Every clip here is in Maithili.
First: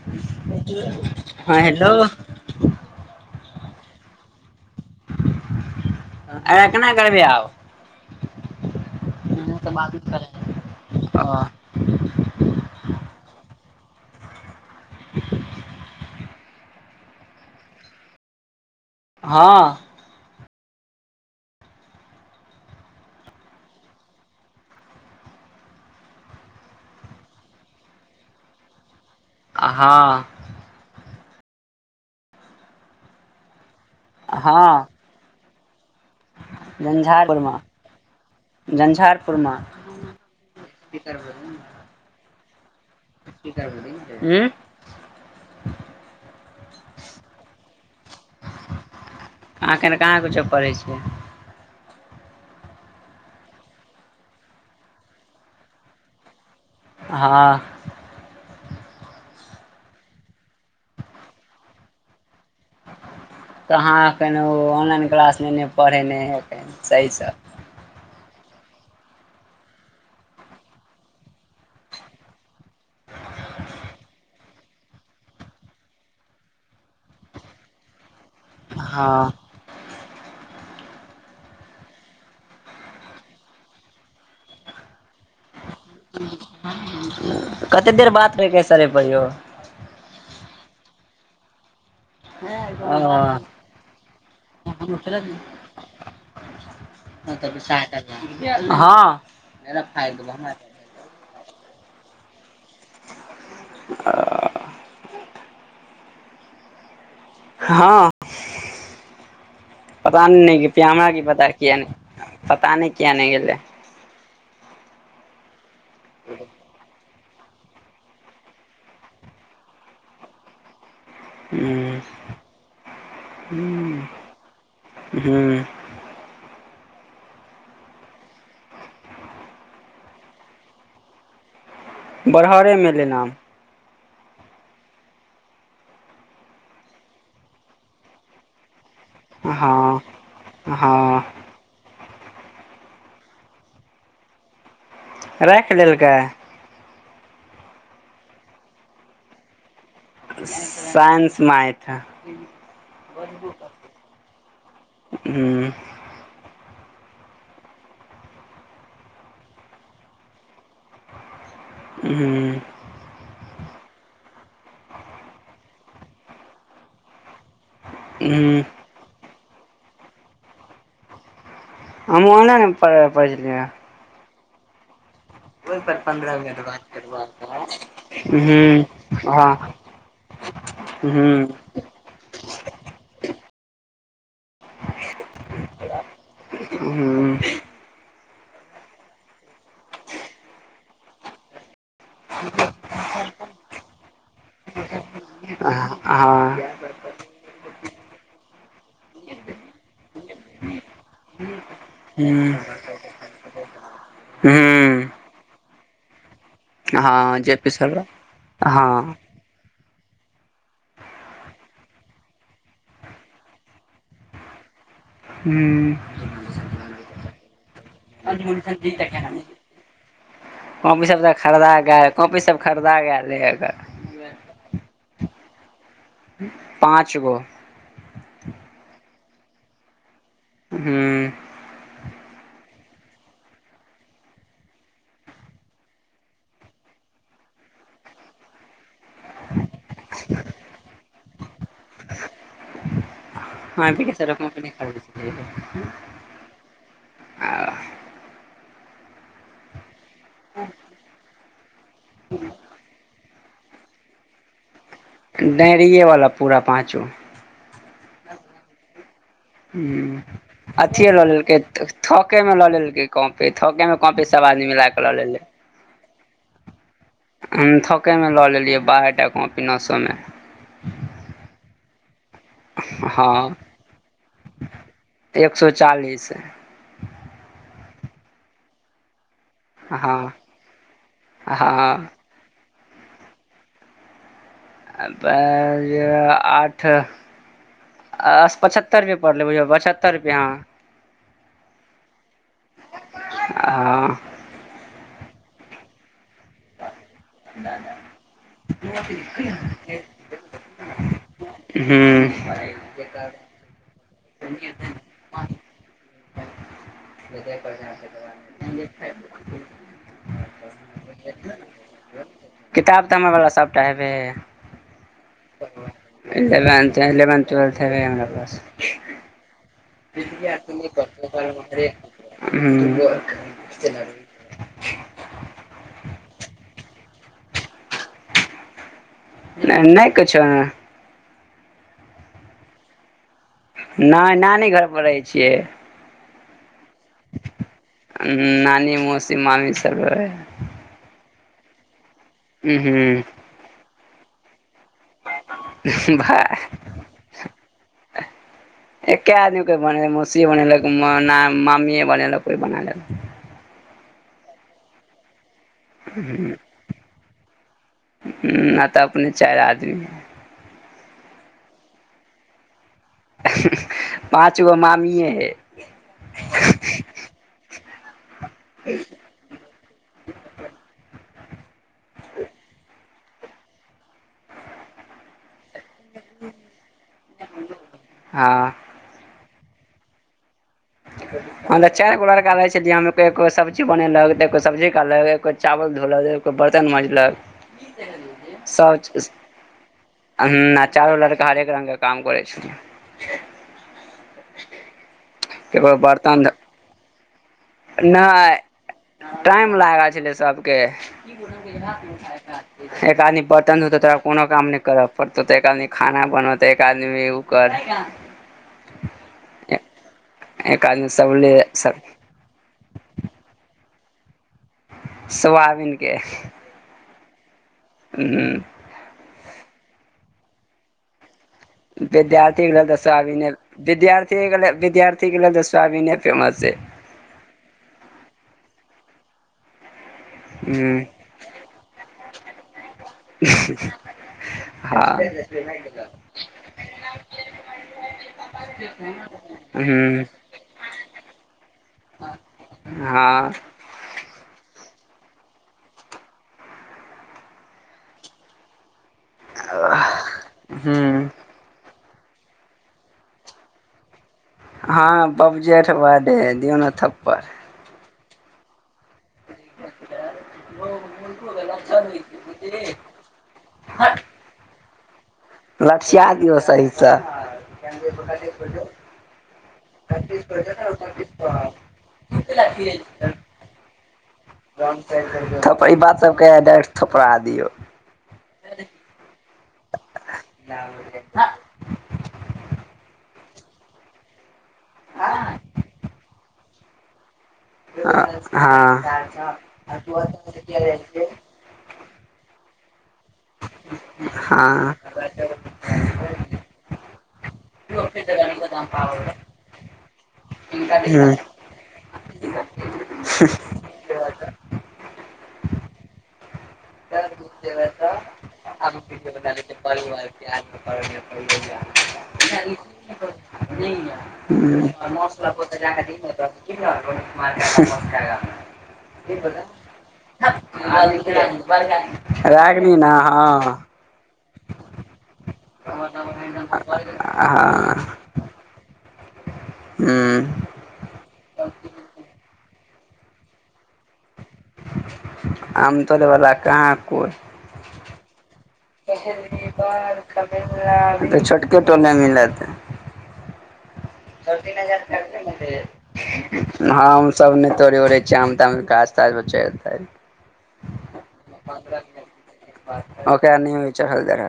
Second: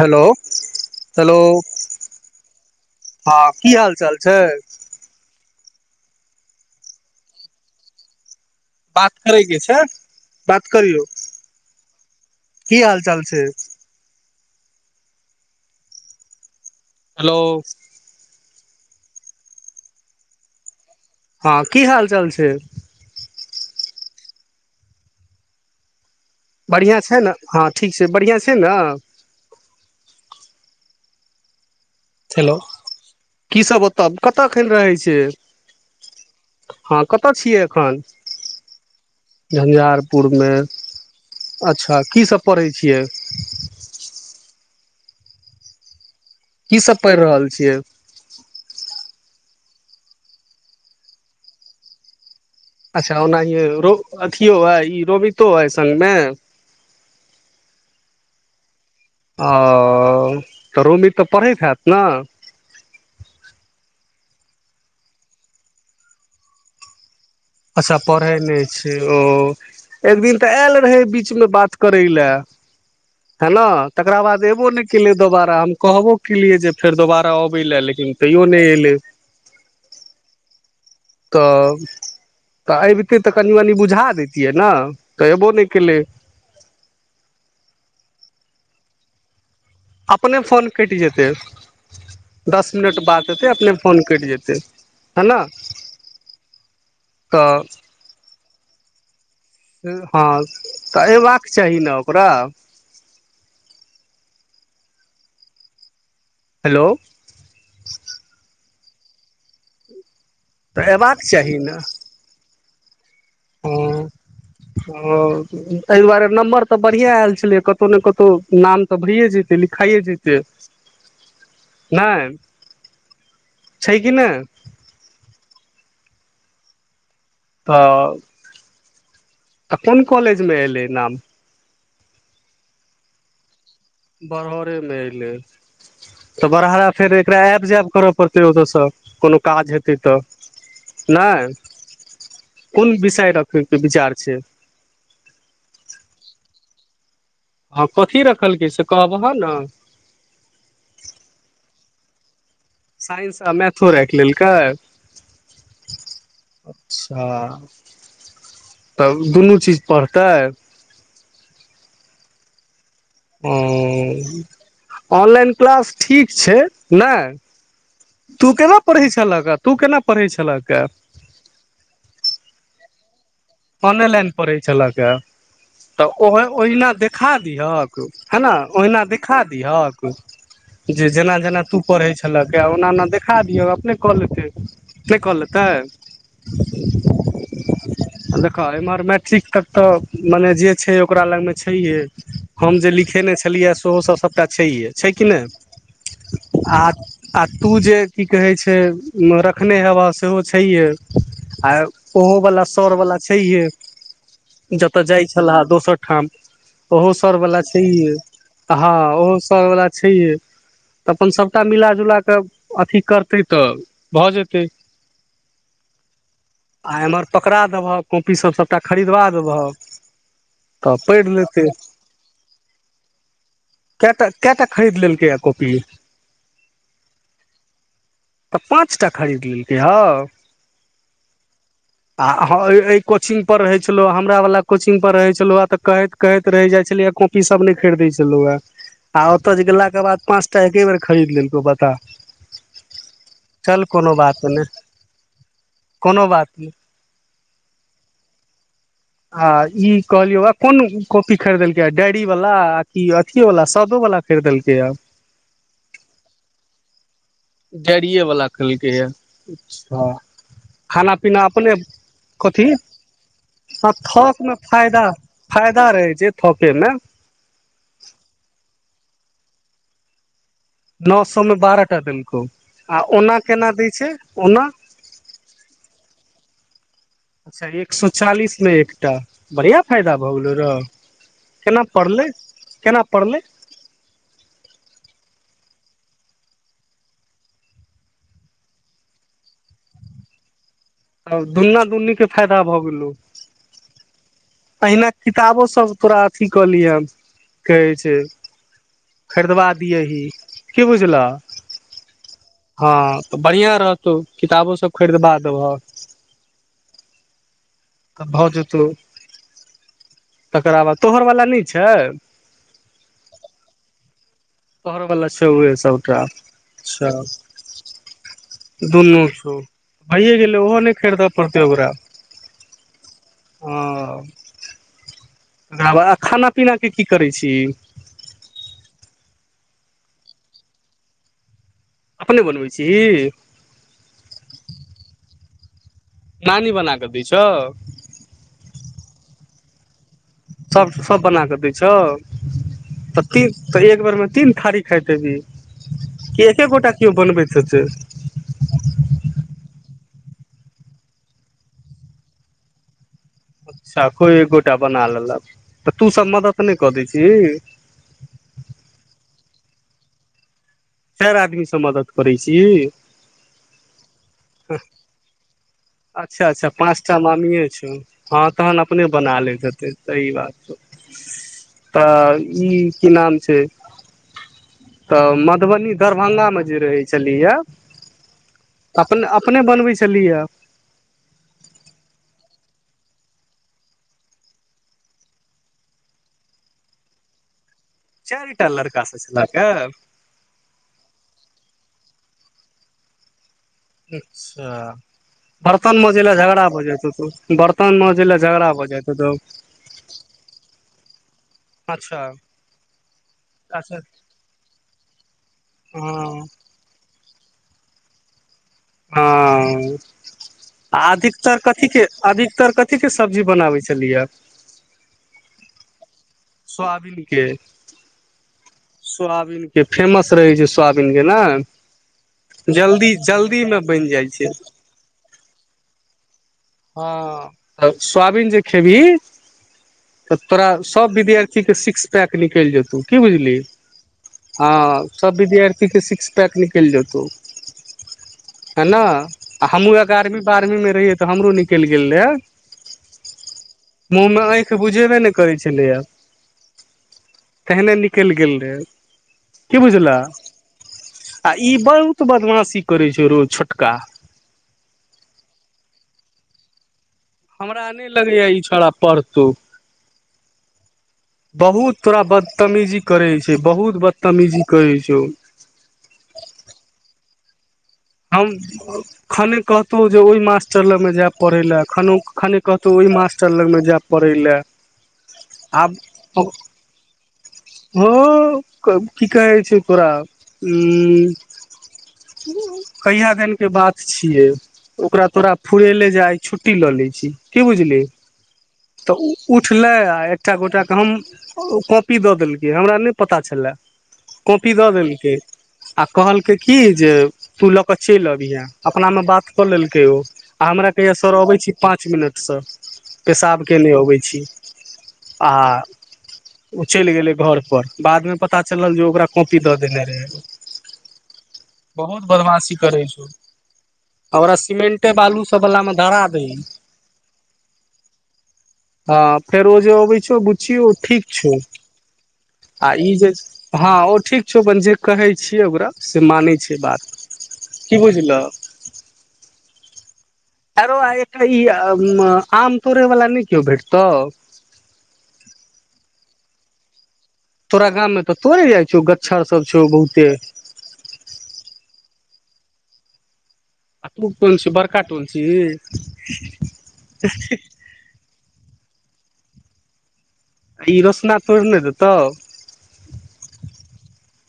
हेलो हेलो हँ हेलो हँ की हाल चाल छै आ केना करबै आब बात करै ह के तऽ छै बाज बात करियौ करै ह की हाल चाल छै [inaudible] हेलो हँ हँ की हाल चाल छै बढ़िआँ छै ने हँ ठीक छै बढ़िआँ छै ने हाँ हेलो कीसभ ओतब कतय हँ खेल रहै छिय हँ कतय झंझारपुरमे छियै एखन झंझारपुरमे झंझारपुर मे अच्छा की सब पढ़ै छियै ह की सब पढ़ि रहल छियै आखन कहाँ कूछो पढ़ै छियै अच्छा ओनाहि रो अथियो हइ ई रोहितो हइ संगमे हँ ओ तऽ रोमी तऽ पढ़ैत हैत ने कहाँ एखन ओ ऑनलाइन क्लास नहि नहि पढ़ै नहि हइखन सहीसँ अच्छा पढ़ै नहि छै ओ एक दिन तऽ आयल रहै बीचमे बात करय लए हाँ तकरा बाद अयबो नहि केलै दोबारा हम कहबो केलियै जे फेर दोबारा अबै लए लेकिन तैयो नै एलै हँ तऽ तऽ अबितै तऽ कनि मनि बुझा देैतियै ने तऽ एयबो नहि केलै कतेक देर बात भेलया सर एहि पर यौ अपने फोन कैट जेतै दस मिनट बाद हँ हेतै अपने फोन कैट जेतै है ने [inaudible] हाँ हँ तऽ अयबाक चाही ने ओकरा आ हेलो हँ पता नहि तऽ हमरा अयबाक की पता चाही ने किया नहि गेलै ह एहि दुआरे नम्बर तऽ बढ़िया आयल छलियै कतहु ने कतहु नाम तऽ भइए जेतै लिखाइए जेतै नहि ह छै कि ह नहि हुँ तऽ तऽ कोन कॉलेजमे एयलै नाम बरहरे मे लेनााम बरहरेमे एयलै तऽ बड़हारा फेर एकरा आबि जायब करय पड़तै ओतयसँ कोनो काज हेतै हँ तऽ हँ नहि कोन विषय रखयके विचार छै राखि लेलकै हँ कथी रखलकै से कहबह ने साइंस मैथ साइंस आ मैथो राखि लेलकै हूँ अच्छा तब दुनू चीज पढ़तै ह्म ओ हुंम ऑनलाइन क्लास ठीक छै नहि तू हूँ केना पढ़ै छलह हे तू केना पढ़ै छलह हे हम ओना ने प पढ़िै पड़ै छल के तऽ ओह ओहिना देखा दिहक ह ने हूँ ओहिना देखा हँ दिहक जे हूँ जेना हूँ जेना तू पढ़ै छलक ओना ओना देखा दियौ अपने क लेतै के क लेतै देखह एमहर मैट्रिक तक तऽ मने जे छै ओकरा लग मे छैहे हम जे लिखेने छलियै सेहो सभ सभटा छैहे छै कि नहि हँ आ आ तू जे की कहै छै मे रखने हेब सेहो छैय अ ओहो हूँ वला आओर वाला छैहे हूँ जतय जाइ छह दोसर ठाम ओहो हँ जे सरवला पी सर छैहै हँ ओहो सरवला छैहै तऽ अपन सभटा मिलााजुला कऽ अथिी करतै तऽ भऽ जेतै ह्म आ एम्हर पकड़ा देबहक कॉपीसभ सभटा खरीदवा देबहक कॉपी सब तऽ पढ़ि लेतै खरीदा कॉपी सब खरीदा कए टा खरीद लेलकैए कॉपी पाँच गो तऽ पाँच टा खरीद लेलकै हँ हूँ आ एहि कोचिंग पर रहै छलो हमरा वला कोचिंग पर रहे छलो आ तऽ कहैत कहैत रहि जाइत छल कॉपी सब नहि खरीदै छलैया हे आ ओतय जे गेलाके बाद पाँच टा एके बेर खरीद लेलको बता चल कोनो बात नहि कोनो [unintelligible] [inaudible] आ ई कहलियौ वा कोन कॉपी खरीदलकै डायरी बला आ कि अथियो सदो बला खरिदलकैया डांरिए वाला पूरा पाँचो डैरिये बला ख लेलकैया अच्छा अथिे लऽ लेलकै थकेमे कथी लऽ लेलकै कॉपी हँ थकेमे कॉपी थोक सब मे आदमी मिला फायदा के लऽ लेले फायदा रहै छै थोकेमे थकेमे लऽ लेलियै बाहर टा प नसोमे नओ सौमे बारहटा देलकौ आ ओना हँ केना दै छै ओना एक सए चालीस अच्छा एक सए चालीस मे एकटा बढ़िआँ हँ फायदा भऽ गेलौ रौ केना हँ पड़लै केना पड़लै ब आठ अस पचहत्तर रुपए पड़लेै भइया पचहत्तर रुपए हॅ तब दुन्ना दुन्नीके फायदा भऽ गेलौ हँ अहिना किताबो सब तोरा अथी कऽ लियहन कहैइ छैइ [unintelligible] की बुझल' हूँ हँ तऽ बढ़िआँ रहतौ किताबोसभ खरीदबा देब'ह ओ त तऽ भऽ जेतौ तकराबाद तोहर वाला नई छौ किताब तऽ हमरा बला सबटा हेबे तोहर बला छौहे सबटा इलेवेन्थ इलेवेन्थ ट्वेल्थ हेबे है हमरा पास चल दुनू छौ भैए गेलैइ ओहो नई खरीदय पड़तै ओकरा हुं रबा आ खाना पीनाके की करैइ छीही नई किछो एं अपने बनबै छीहीं नै नानी घर पर रहै छियै नानी बना क नानी मौसी मामी सबै दैइ छौ त हूँ ती एक बेर में तीन थारी खाइत हेबही कि भाय एके गोटा केओ बनबैत हेतय एके आदमी कोइ बने मौसीये बनेलक म ना मामीए बनेलक कोइ बना लेले अच्छा कोई एक गोटा बना लेलक तऽ तू सब मदद नई कऽ दैइ छिही चाइर आदमी चाइर आदमी से मदद करै छीहीं पाँच गो मामीए हइ अच्छा अच्छा पाँचटा मामिए छै हँ तहन अपने बना लैत हेतै सही बात तऽ ई की नाम छैइ तऽ मर दरभंगा में जे रहैइ छलहिअ हँ अपने अप अपने बनबैइ छलिहअ हं तऽ चार गो लड़का रहैइ छली हम कहियो कोई सब्जी बनेलक कोइ सब्जी काटल कोई चावल धोलक एगो कोई बर्तन माँजलक चारि टा सब लड़का से च छलाके ना चारू लड़का हरेक रंगग काम करै छलिअइ अच्छा बर्तन मजै लए झगड़ा भ जाइ छै बर्तन मज लेल नहि झगड़ा भऽ जाइ टाइम लागल छलैइ सबके अच्छा एक आदमी बरतन अच्छा धोतैइ त कोनो काम नै कर' पड़तो तऽ एक आदमी खाना हँ बनो त एक आदमी उ कर हां एक आ आदमी सबले अधिकतर कथी के अधिकतर क थी के सब्जी बनाबै छलिहं सोयाबीनके सोआबिन के हूंअ् सोयाबीन के फेमस रहैइ छै सोयाबीन के ना विद्यार्थीे लेल द सोआबिन मे बनि जाइ विद्यार्थीे छै लेल विद्यार्थीे लेल त सोयाबीने फेमस छै हँअ् आ सोयाबीन जे खेबही तऽ तोरा हूँ सब विद्यार्थी के सिक्स पैक निकलि जेतौ की बुझली [unintelligible] हँ सभ विद्यार्थीके सिक्स पैक निकलि जेतौ है ना आ हमू हूँ एगारहवी बारहवीं में रहियै तऽ हमरो निक निकैल गेल रहैइ हँ मूंह में आंईख बुझेबे नहि करै छलैय एहने निकलि गेल रहै की बुझला हूँ आ ई बहु त बदमासी करै छै रौ छोटका हाँ बप जेठ ब दे दियौ ने थप हमरा नहि लगैए ई छोड़ा पढ़तौ बहुत तोरा बदतमीजी करै छै बहुत बदतमीजी करै छै लठया दिऔ सहीसे हम खने कहतहु जे ओहि मास्टर लगमे जायब पढ़ै ले खने कहतहु ओइ मास्टर लगमे जायब पढ़ै लए थड़ ई बात सबट थोपड़ा हाँ कि कहै छै ओकरा ह्म कहिया दिन के बात छिये ओकरा तोरा फुरेले जे आइ छुट्टी लऽ लै छी की बुझलि हँ तऽ हँ उठलै आ एकटा गोटाके हम कॉपी दऽ देलकै हमरा नहि पता छलै कॉपी दऽ देलकै आ कहलकै की जे तू लऽ के चलि आबिहे अपना मे बात कऽ लेलकै ओ आ हमरा कहैया सर अबै छी पाँच मिनट स पेशाब केने अबैछी आ उ चल गैलयै पर बादमे पता चलल जे ओकरा कॉपी द देने रहै बहुत बदबमास चिकरै छौ ओकरा सीमेंटे बालू सब वला मे धरा दही [unintelligible] हँ फेर ओ जे अबै छौ बुच्ची ओ ठीक छौ [unintelligible] आ न ई जे हँ हाँ ओ ठीक छौ अपन जे कहै छी से ओकरा से मानै छै बात की बुझलहक हुं एंरौ आ एकटा ई आम तोड़े वला नहि कियो भेट तौ तोलैवला कहाँ कोई गाम मे तऽ तोड़े जाइ छौ गच्छर सब छौ बहुते छोटकेतो नहि मिलत [unintelligible] आ तू ह कोन छी बड़का टोन छी सब ने तोड़ै ओरै छी आम त साल बच्चातै ई रोसना तोड़ि ने देतौ ओक आ नहि विचार हलदर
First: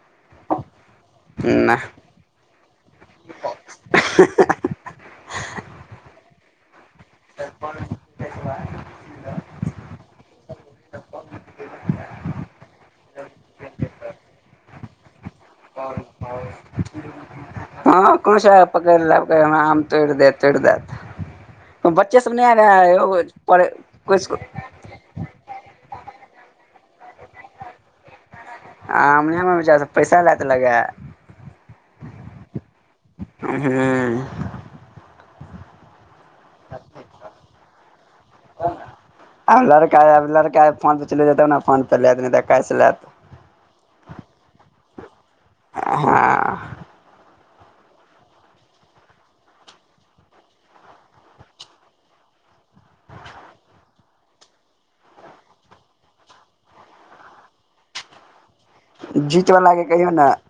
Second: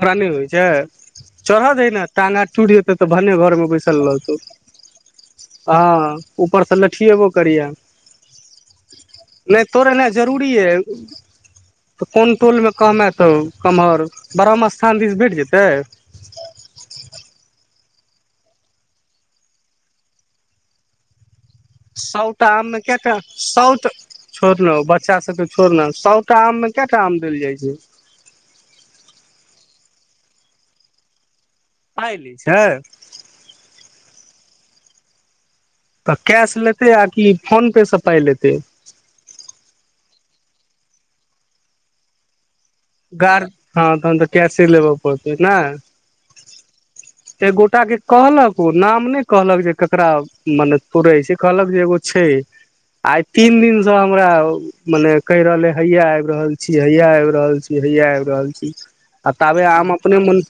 ओकरा नहि होइ छै चढ़ऽ नहि दही ने टांग हाथ टूट जेतै तऽ भने घर मे बैसल रहतौ [inaudible] हाँ तऽ कोना नहि तोरनाई जरूरी यए तऽ कोन टोल मे कमे हतो कम्हर ब्रह्म स्थान दिस भेट जेतै [unintelligible] ह खुश है पकड़ लेते कहय छै आम तोड़ देय तोड़ देय सौता आममे केटा सौत छोड़लउ बच्चा सबके छोड़ना सौटा आममे कए टा आम देल जाइ छै आमनेमे चार पैसा ल त लगै पाइ देय छै हूँ तऽ कैश लेते आ कि फोन पे से पाइ लेतैय आब लड़का आब लड़का आ फोन प चलत ने फोन पर ले गार हँ तह तऽ कैश से लेब हाँ एक गोटा के कहलक ओ नाम ने कहलक जे केकरा मने पुरे से कहलक जे एगो छै ह आइ तीन दिनसँ हमरा मने कहि रहले हैया आबि रहल छी हैया आबि रहल छी हैया आबि रहल छी जीत ताबे वला के हम कहियौ अपने ने मोने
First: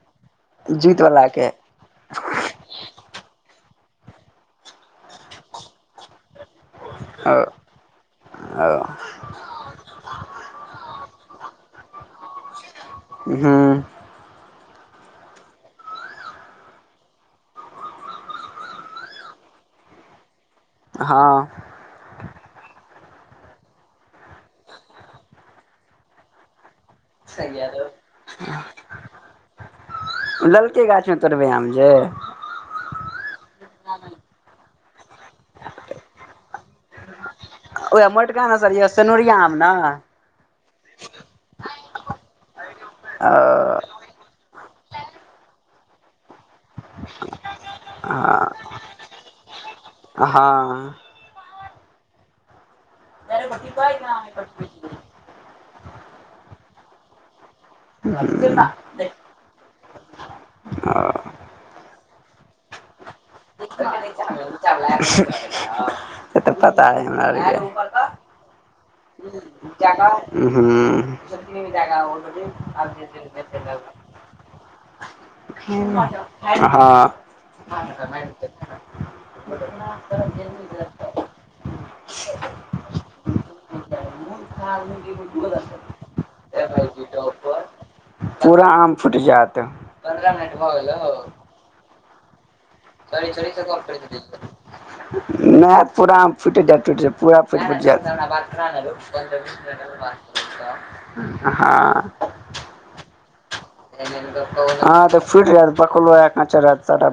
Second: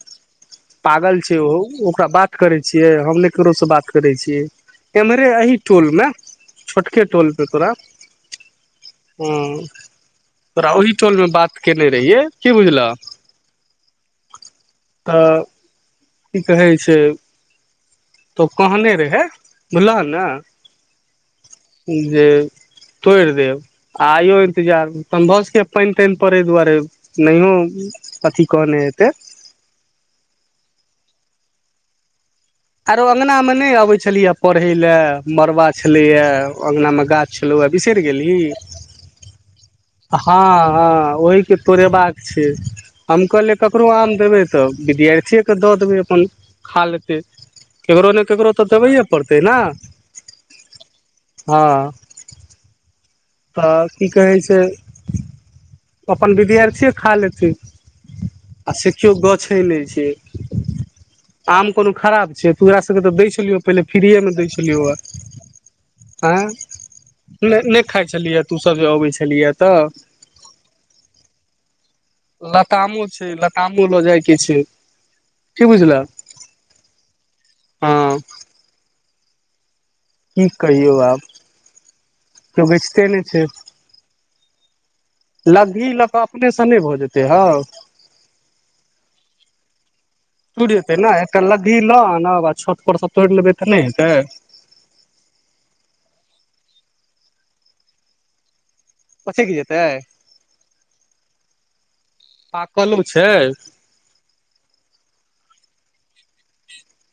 जीत पागल वला छी हयौ के ओकरा बात करै छियै हम नय ककरोसँ बात करैय छियै एम्हरे एह टोल मे छोटके टोल ओ पे तोरा ओ तोरा ओहि टोल में बात केने रहिये की बुझलह हँ तऽ की कहै छै तऽ कहने रहै बुझलह हँ ने जे तोड़ि देब आइयो इन्तजार समभषके पानि तानि पड़ै दुआरे नहियो अथी कहने हेतै उतरब्यायाम जे आरो अंगना मे नहि अबैत छलियए पढ़ै लए मरबा छलैएा अंगनामे गाछ चलू अ बिसेर ओह गेली मोटका ने सर य सनोरिया आम ने हँ हँ ओहि के तोड़ेबाक छै हम कहलियै अ ककरो आम देबै तऽ विद्यार्थिएके दऽ देबै अपन खा लेतै [inaudible] केकरो ने ककरो तऽ देबैए पड़तै ने हँ हँ तऽ की कहै छै अपन विद्यार्थी खा लेती आ से केओ गछय नहि छै आम कोनो खराब छै तोरा सबकेऽ बै छलिय पहिले फ्रीए मे दै छलियौ से हँ तऽ पता हइ नहि खाइ छलियै तूस जे आबय छिहि ह्म लतामो छै लतामो लऽ जाइके छै की बुझलह हँ हँ [inaudible] की कहियौ आब केओ बेचिते नहि छै [inaudible] लगी लऽ कऽ अपनेसँ नहि भऽ जेतै हँ पूरा आम फूट जाएत ब छो च मै पूरा फुटि जातुट जात पूरा फुटुटि जायत पसैक जेतै हँ पाकलो छै हँ तऽ फिट रहत पकल काँच रहत त